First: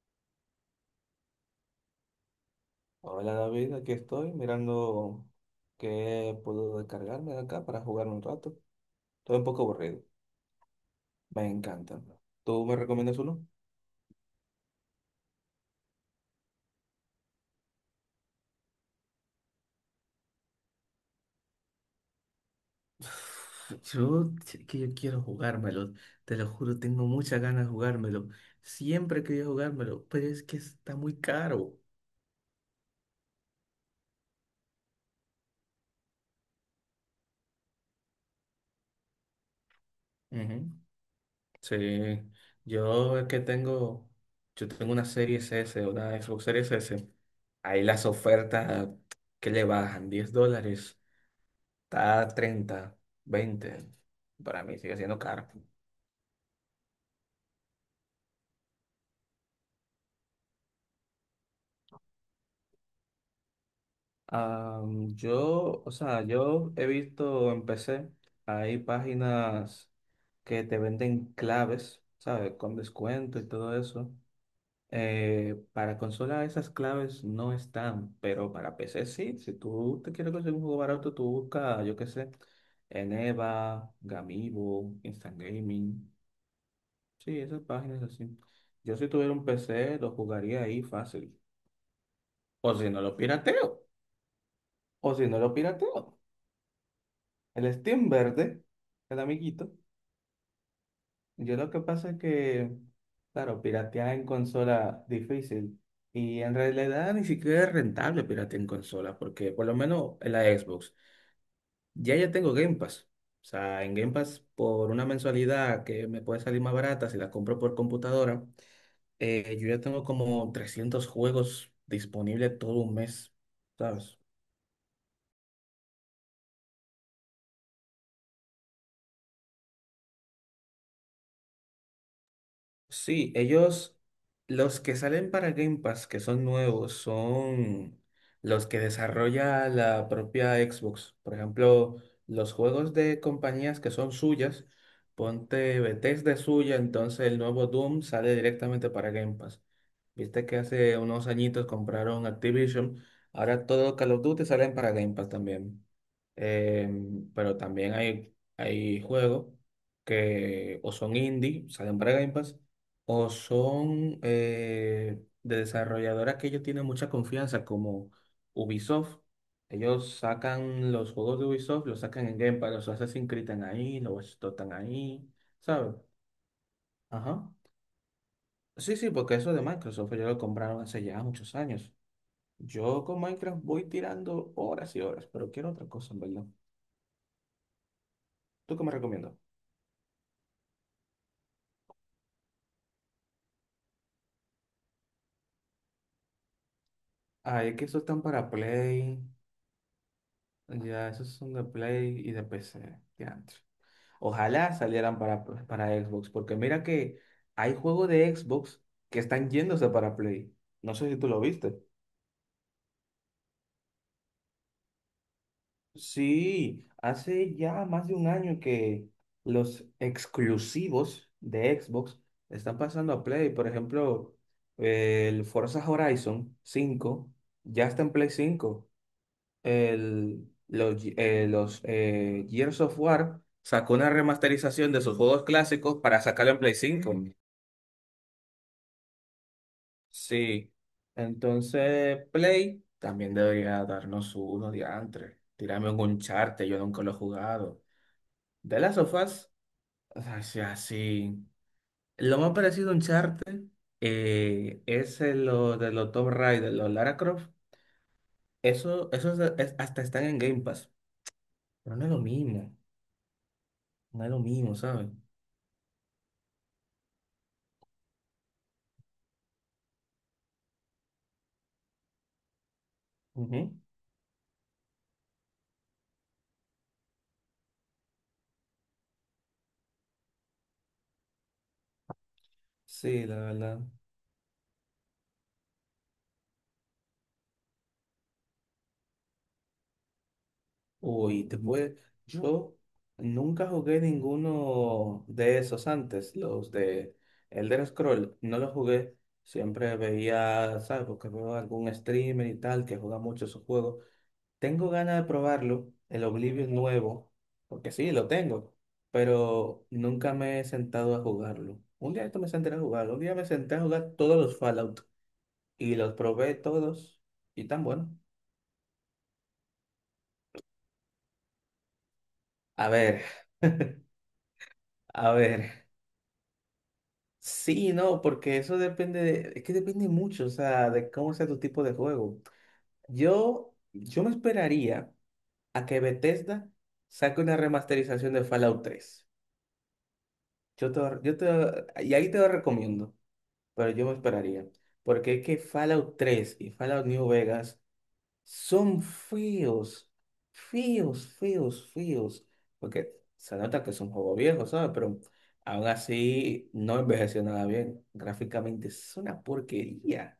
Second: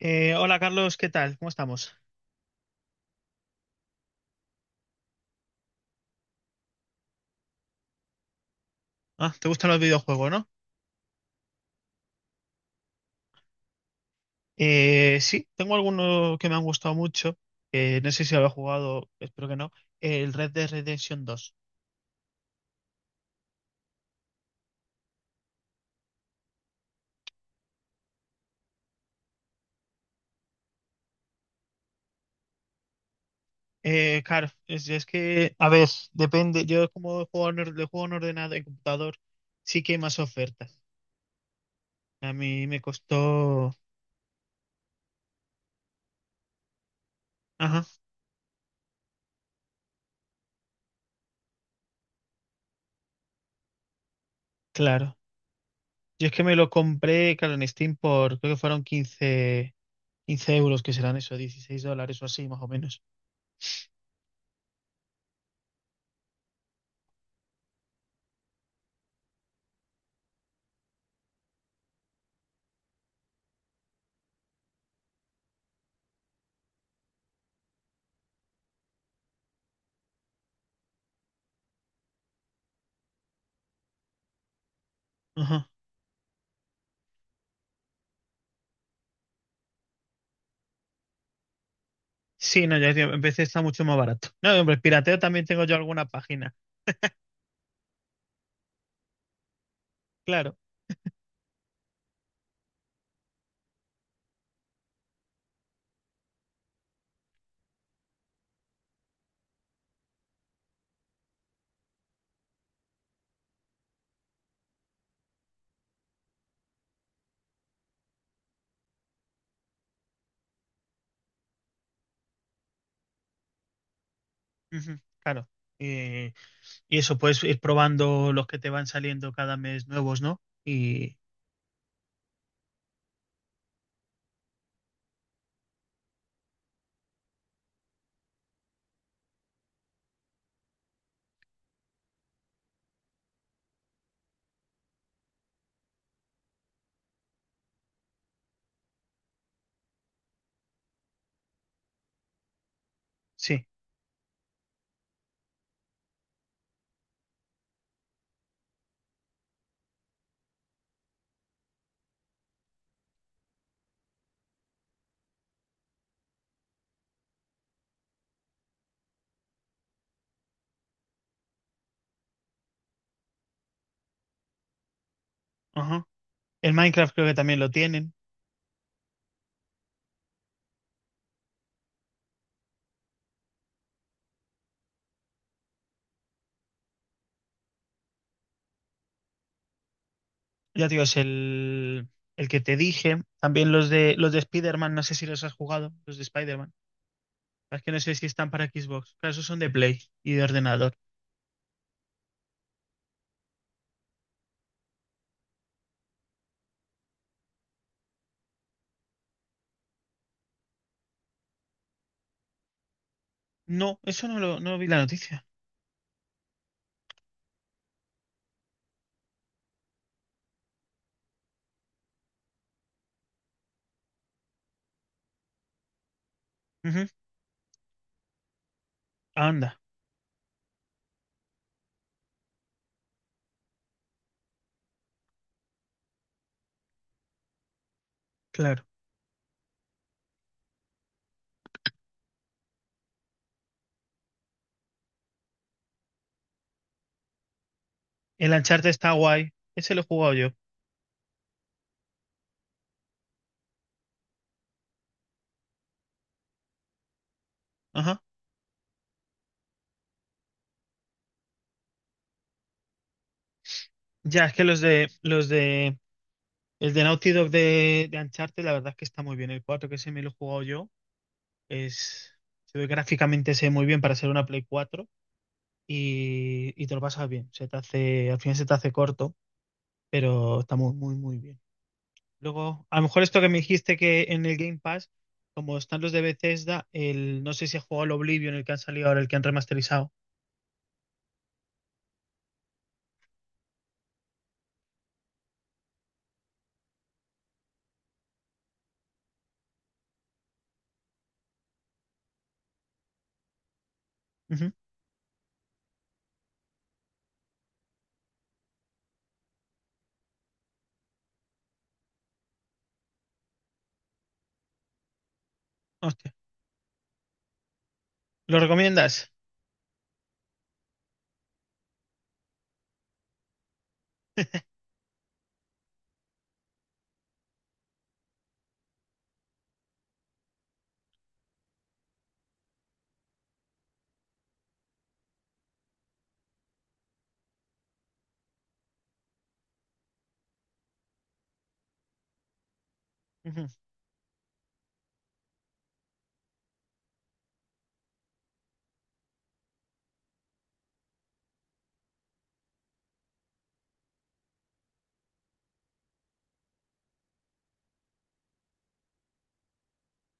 Hola Carlos, ¿qué tal? ¿Cómo estamos? Hola David, aquí estoy mirando qué puedo descargarme de acá para jugar un rato. Ah, Estoy un ¿te poco gustan los aburrido, videojuegos, no? me encanta. ¿Tú me recomiendas uno? Sí, tengo algunos que me han gustado mucho. No sé si lo he jugado, espero que no. El Red Dead Redemption dos. Yo, que yo quiero jugármelo, te lo juro, tengo muchas ganas de jugármelo. Siempre quería jugármelo, pero es que está muy caro. Claro, es que, a ver, depende. Yo como juego juego en ordenador, en computador, sí que hay más Ujú. ofertas. Sí, A mí me yo es que costó. tengo, yo tengo una Series S, una Xbox Series S. Ahí Ajá, las ofertas que le bajan $10. Está a 30, 20. Para mí sigue claro. siendo caro. Yo es que me lo compré, claro, en Steam por, creo que 15 euros, que serán eso, 16 dólares o así, más o menos. Ah, yo, o sea, yo he visto en PC, hay páginas que te venden claves, ¿sabes? Con descuento y todo eso. Para consola esas claves no están, pero para PC sí. Si tú te quieres conseguir un juego barato, tú buscas, yo qué sé, en EVA, Gamigo, Instant Ajá. Gaming. Sí, esas páginas así. Yo si tuviera un PC lo jugaría ahí fácil. Sí, O no, si ya no digo, lo en vez está pirateo. mucho más barato. No, hombre, O pirateo si no también lo tengo yo pirateo. alguna página. El Steam Verde, el amiguito. Claro, Yo lo que pasa es que, claro, piratear en consola difícil. Y en realidad ni siquiera es rentable piratear en consola, porque por lo menos en la Xbox. Ya tengo Game Pass. O sea, en Game Pass por una mensualidad que me puede salir más barata si la compro por computadora, yo ya tengo como 300 juegos disponibles todo un mes, ¿sabes? ujú, claro. Eh, y eso, puedes ir probando los que te van saliendo cada mes nuevos, ¿no? Y Sí, ellos, los que salen para Game Pass, que son nuevos, son los que desarrolla la propia Xbox. Por ejemplo, los juegos de compañías que son suyas, ponte Bethesda es suya, entonces el nuevo Doom sale directamente para Game Pass. Viste que hace unos añitos compraron Activision, sí, ahora todo Call of Duty salen para Game Pass también. Pero también hay juegos que o son indie, salen para Game Pass o son de desarrolladoras que ellos tienen mucha confianza, como Ubisoft. Ellos sacan los juegos de Ubisoft, los sacan en Game Pass, los Assassin's Creed están ahí, los Watch Dogs están ahí, ¿sabes? ajá. El Minecraft creo que Ajá. también lo tienen. Sí, sí, porque eso de Microsoft ellos lo compraron hace ya muchos años. Yo con Minecraft voy tirando horas y horas, pero quiero otra cosa, en verdad. ¿Tú qué me recomiendas? Ya te digo, es el que te dije. También los de Spider-Man, no sé si los has jugado, los de Spider-Man. Ah, es Es que que no esos sé están si para están para Xbox. Play. Claro, esos son de Play y de ordenador. Ya, esos son de Play y de PC. De antes. Ojalá salieran para Xbox, porque mira que hay juegos de Xbox que están yéndose para Play. No sé si tú lo viste. No, eso no lo, no vi la noticia. Sí, hace ya más de un año que los exclusivos de Xbox están pasando a Play. Por ejemplo, el Forza Horizon Ujú, 5 ya está en Play 5. anda, Los Gears of War sacó una remasterización de sus juegos clásicos para sacarlo en Play 5. claro. Sí, entonces Play también debería darnos uno diantre. Tirarme un Uncharted, yo nunca lo he jugado. El De Uncharted las está guay. sofás, Ese lo he o jugado sea, yo. sí. Así, lo más parecido a Uncharted es lo de los Tomb Raider, los Lara Croft. Ajá. Eso, hasta están en Game Pass. Pero no es lo mismo, no es lo Ya, es que mismo, los de ¿sabes? los de el de Naughty Dog de Uncharted, la verdad es que está muy bien. El 4 que se me lo he jugado yo es, se ve gráficamente, se ve Ujú. muy bien para ser una Play 4 y te lo pasas bien. Se te hace, al final se te hace corto, pero está muy, muy, muy bien. Luego, a lo mejor Sí, la esto que me verdad. dijiste que en el Game Pass, como están los de Bethesda, el, no sé si has jugado el Oblivion, el que han salido ahora, el que han remasterizado. Uy, te puede... Yo nunca jugué ninguno de esos antes, los de Elder Scroll, no los jugué. Siempre veía, ¿sabes? Porque veo algún streamer y tal que juega mucho esos juegos. Ujú. Tengo ganas de probarlo, el Oblivion nuevo, porque sí, lo tengo, pero nunca me he sentado a jugarlo. Un día esto me senté a jugarlo, un día me senté a jugar todos los Fallout y los Hostia. probé todos y tan bueno. ¿Lo recomiendas? A ver, a ver. Sí, no, porque eso depende de, es que depende mucho, o sea, de cómo sea tu tipo de juego. Yo me esperaría a que Bethesda saque una remasterización de Fallout 3. Y ahí te lo recomiendo, pero yo me esperaría, porque es que Fallout 3 y Fallout New Vegas son feos, feos, feos, feos. Porque se nota que es un juego viejo, ¿sabes? Pero aún así no envejeció nada bien. Gráficamente es una porquería.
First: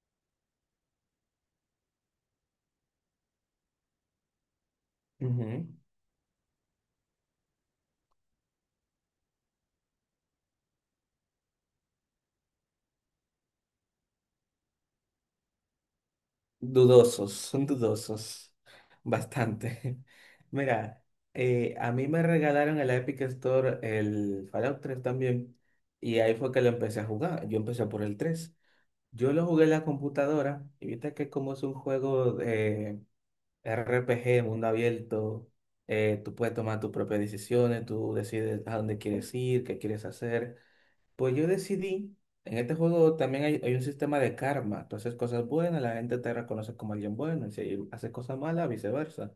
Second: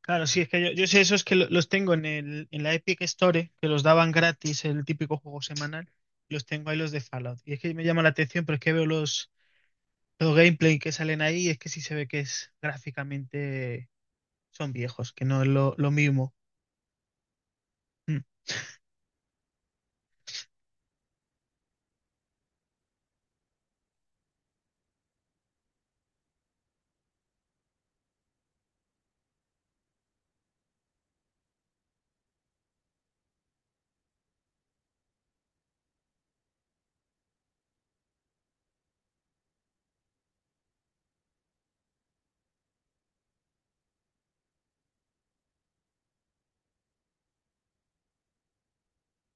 Claro, sí, es que yo sé esos los tengo en la Epic Store, que los daban gratis, el típico juego Ujú. semanal, los tengo ahí los de Fallout. Y es que me llama la atención, pero es que veo los gameplay que salen ahí y es que sí se ve que es gráficamente son viejos, que no es lo mismo. Dudosos, son dudosos. Bastante. Mira, a mí me regalaron el Epic Store el Fallout 3 también. Y ahí fue que lo empecé a jugar. Yo empecé por el 3. Yo lo jugué en la computadora. Y viste que como es un juego RPG, de mundo abierto, tú puedes tomar tus propias decisiones, tú decides a dónde quieres ir, qué quieres hacer. Pues yo decidí, en este juego también hay, un sistema de karma, tú haces cosas buenas, la gente te reconoce como alguien bueno, y si haces cosas malas, viceversa.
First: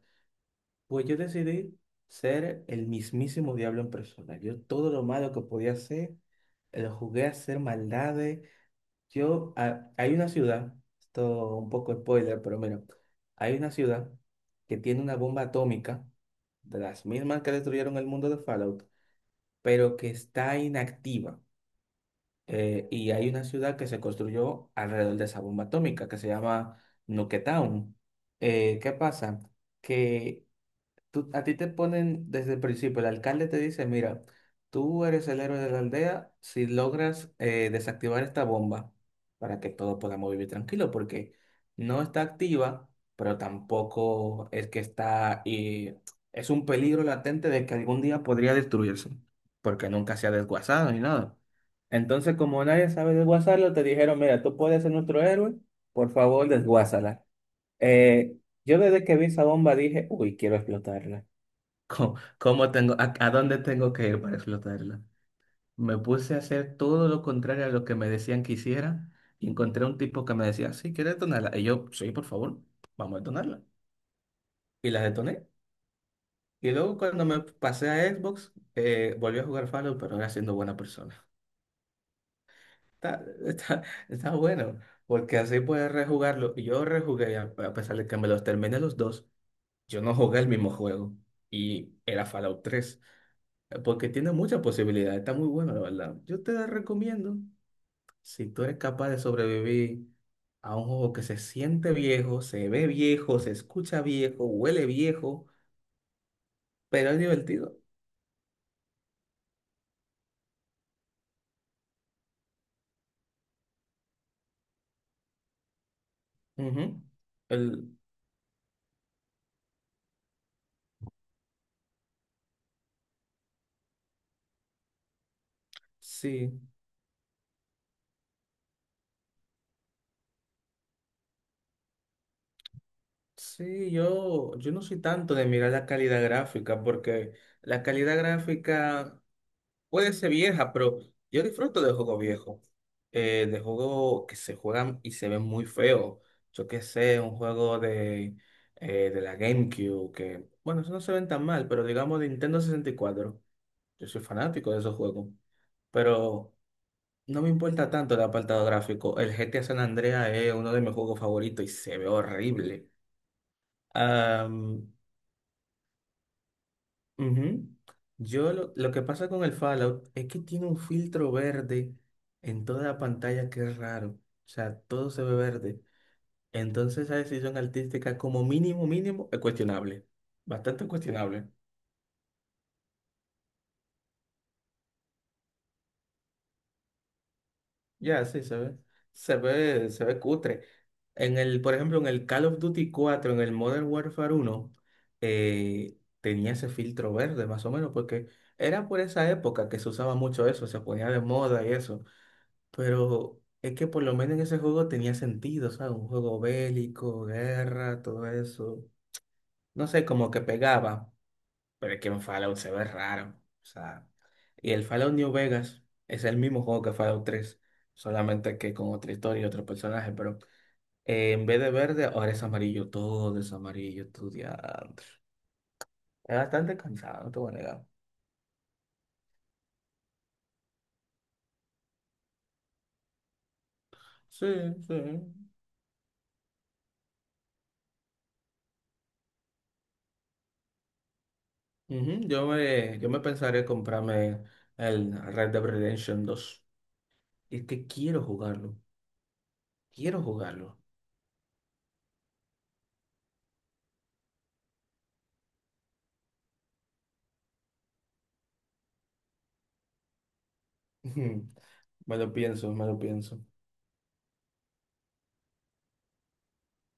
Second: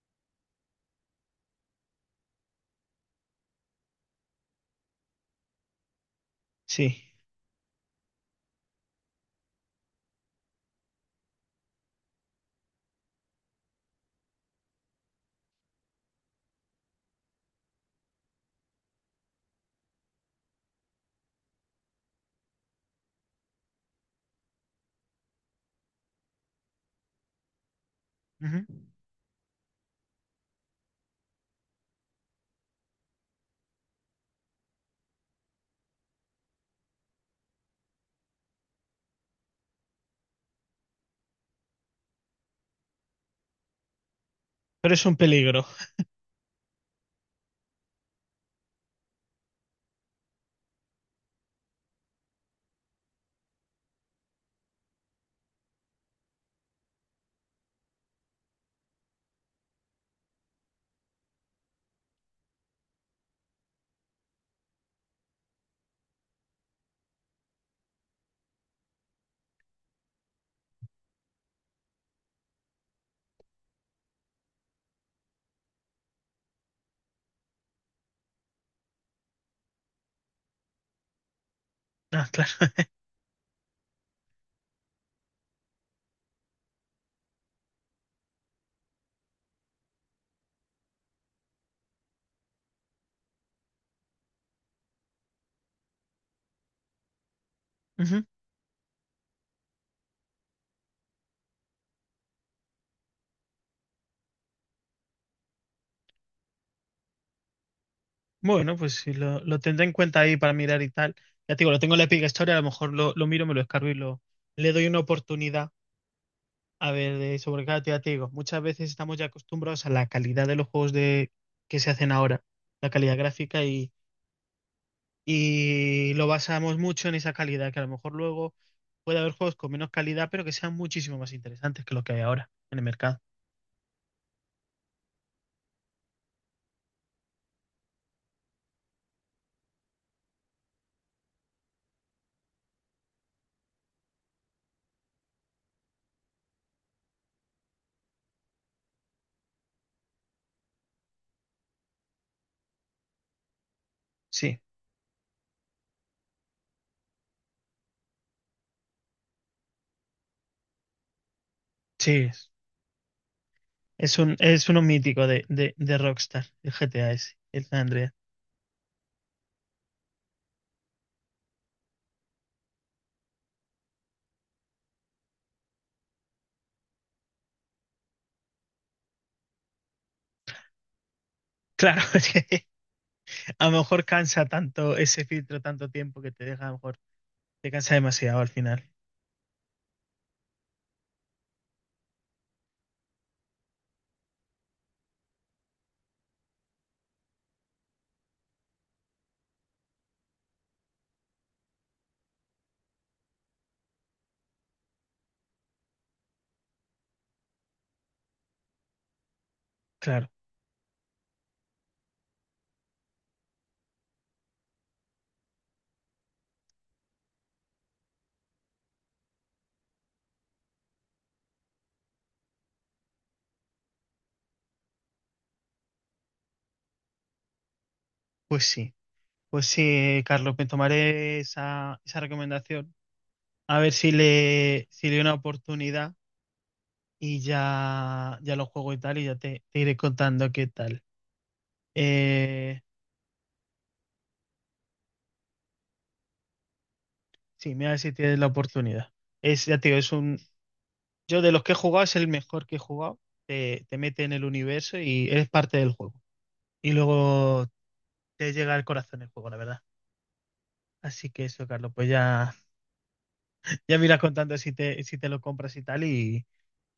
Pues yo decidí ser el mismísimo diablo en persona. Yo todo lo malo que podía hacer, lo Sí. jugué a hacer maldades, hay una ciudad, esto un poco spoiler, pero mira, hay una ciudad que tiene una bomba atómica, de las mismas que destruyeron el mundo de Fallout, pero que está inactiva. Y hay una ciudad que se construyó alrededor de esa bomba atómica, que se llama Nuketown. Ujú. ¿Qué pasa? Que a ti te ponen desde el principio, el alcalde te dice, mira, tú eres el héroe de la aldea si logras desactivar esta bomba para que todos podamos vivir tranquilos, porque no está activa, pero tampoco es que Pero es un está, peligro. y es un peligro latente de que algún día podría destruirse, porque nunca se ha desguazado ni nada. Entonces, como nadie sabe desguazarlo, te dijeron, mira, tú puedes ser nuestro héroe, por favor, desguázala. Eh, yo desde que vi esa bomba dije, uy, quiero explotarla. ¿Cómo tengo, a dónde tengo que ir para explotarla? Me puse a hacer todo lo contrario a lo que me decían que hiciera y encontré un tipo que me decía, sí, ¿quieres detonarla? Y yo, sí, por favor, vamos a detonarla. Y la detoné. Y luego cuando me pasé a Xbox, volví a jugar Fallout, pero no era siendo buena persona. Ah, claro. Está, está, está bueno, porque así puedes rejugarlo. Y yo rejugué, a pesar de que me los terminé los dos, yo no jugué el mismo juego. Y era Fallout 3. Porque tiene muchas posibilidades, está muy bueno, la verdad. Yo te la recomiendo, Ujú. si tú eres capaz de sobrevivir a un juego que se siente viejo, se ve viejo, se escucha viejo, huele viejo, pero es divertido. Bueno, pues sí, lo tendré en cuenta ahí para mirar y tal. Ya te digo, lo tengo en la Epic Store, a lo mejor lo miro, me lo descargo y lo, le doy una oportunidad. A Ujú. ver, de sobrecarga, El, ya te digo, muchas veces estamos ya acostumbrados a la calidad de los juegos que se hacen ahora, la calidad gráfica, y lo sí, basamos mucho en esa calidad, que a lo mejor luego puede haber juegos con menos calidad, pero que sean muchísimo más interesantes que lo que hay ahora en el mercado. sí, yo, yo no soy tanto de mirar la calidad gráfica, porque la calidad gráfica puede ser vieja, pero yo disfruto de juegos viejos, de juegos que se juegan y se ven muy feos. Yo qué sé, un juego de la GameCube, que, bueno, eso no se ven tan mal, pero digamos de Nintendo 64. Yo soy Sí, fanático de esos juegos, pero no me importa tanto el apartado gráfico. El GTA San Andreas es uno de mis juegos favoritos y se ve sí, horrible. Es uno mítico de Rockstar, el GTA ese, el Ujú. San Andreas. Yo lo que pasa con el Fallout es que tiene un filtro verde en toda la pantalla que es raro. O sea, todo se ve verde. Entonces esa decisión artística como mínimo, mínimo, es cuestionable. Bastante cuestionable. Claro, es que a lo mejor cansa tanto ese filtro, tanto tiempo que te deja, a lo mejor te cansa Ya, demasiado sí, al se ve. final. Se ve, se ve cutre. En el, por ejemplo, en el Call of Duty 4 en el Modern Warfare 1 tenía ese filtro verde, más o menos, porque era por esa época que se usaba mucho eso, se ponía de moda y eso. Pero es que por lo menos en ese juego tenía sentido, ¿sabes? Un juego bélico, guerra, todo eso. No sé, Claro, como que pegaba, pero es que en Fallout se ve raro. O sea, y el Fallout New Vegas es el mismo juego que Fallout 3, solamente que con otra historia y otro personaje, pero en vez de verde, ahora es amarillo, todo es amarillo, estudiante. Es bastante cansado, no te voy a negar. pues sí. Pues sí, Carlos, me tomaré esa recomendación. A ver Sí, sí. si le doy una oportunidad y ya, ya lo juego y tal, y ya te iré contando qué tal. Ujú. Yo Eh, me, yo me pensaré comprarme el Red Dead Redemption 2. Es sí, que mira a ver si quiero tienes la jugarlo. oportunidad. Es, ya te digo, es Quiero un. jugarlo. Yo de los que he jugado es el mejor que he jugado. Te mete en el universo y eres parte del juego. Y luego te llega al corazón el juego, la verdad. Así que Ujú. eso, Carlos, pues Me lo ya, pienso, me lo pienso. ya me irás contando si te lo compras y tal. Y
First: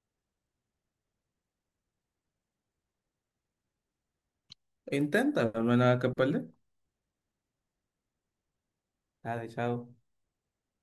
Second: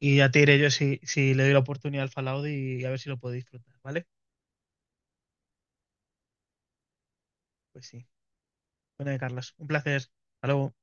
ya te diré yo si, si le doy la oportunidad al Fallout y a ver si lo puedo disfrutar, ¿vale? Intenta, no hay nada que perder. Pues sí. Bueno, Dale, Carlos, un chao. placer. Hasta luego.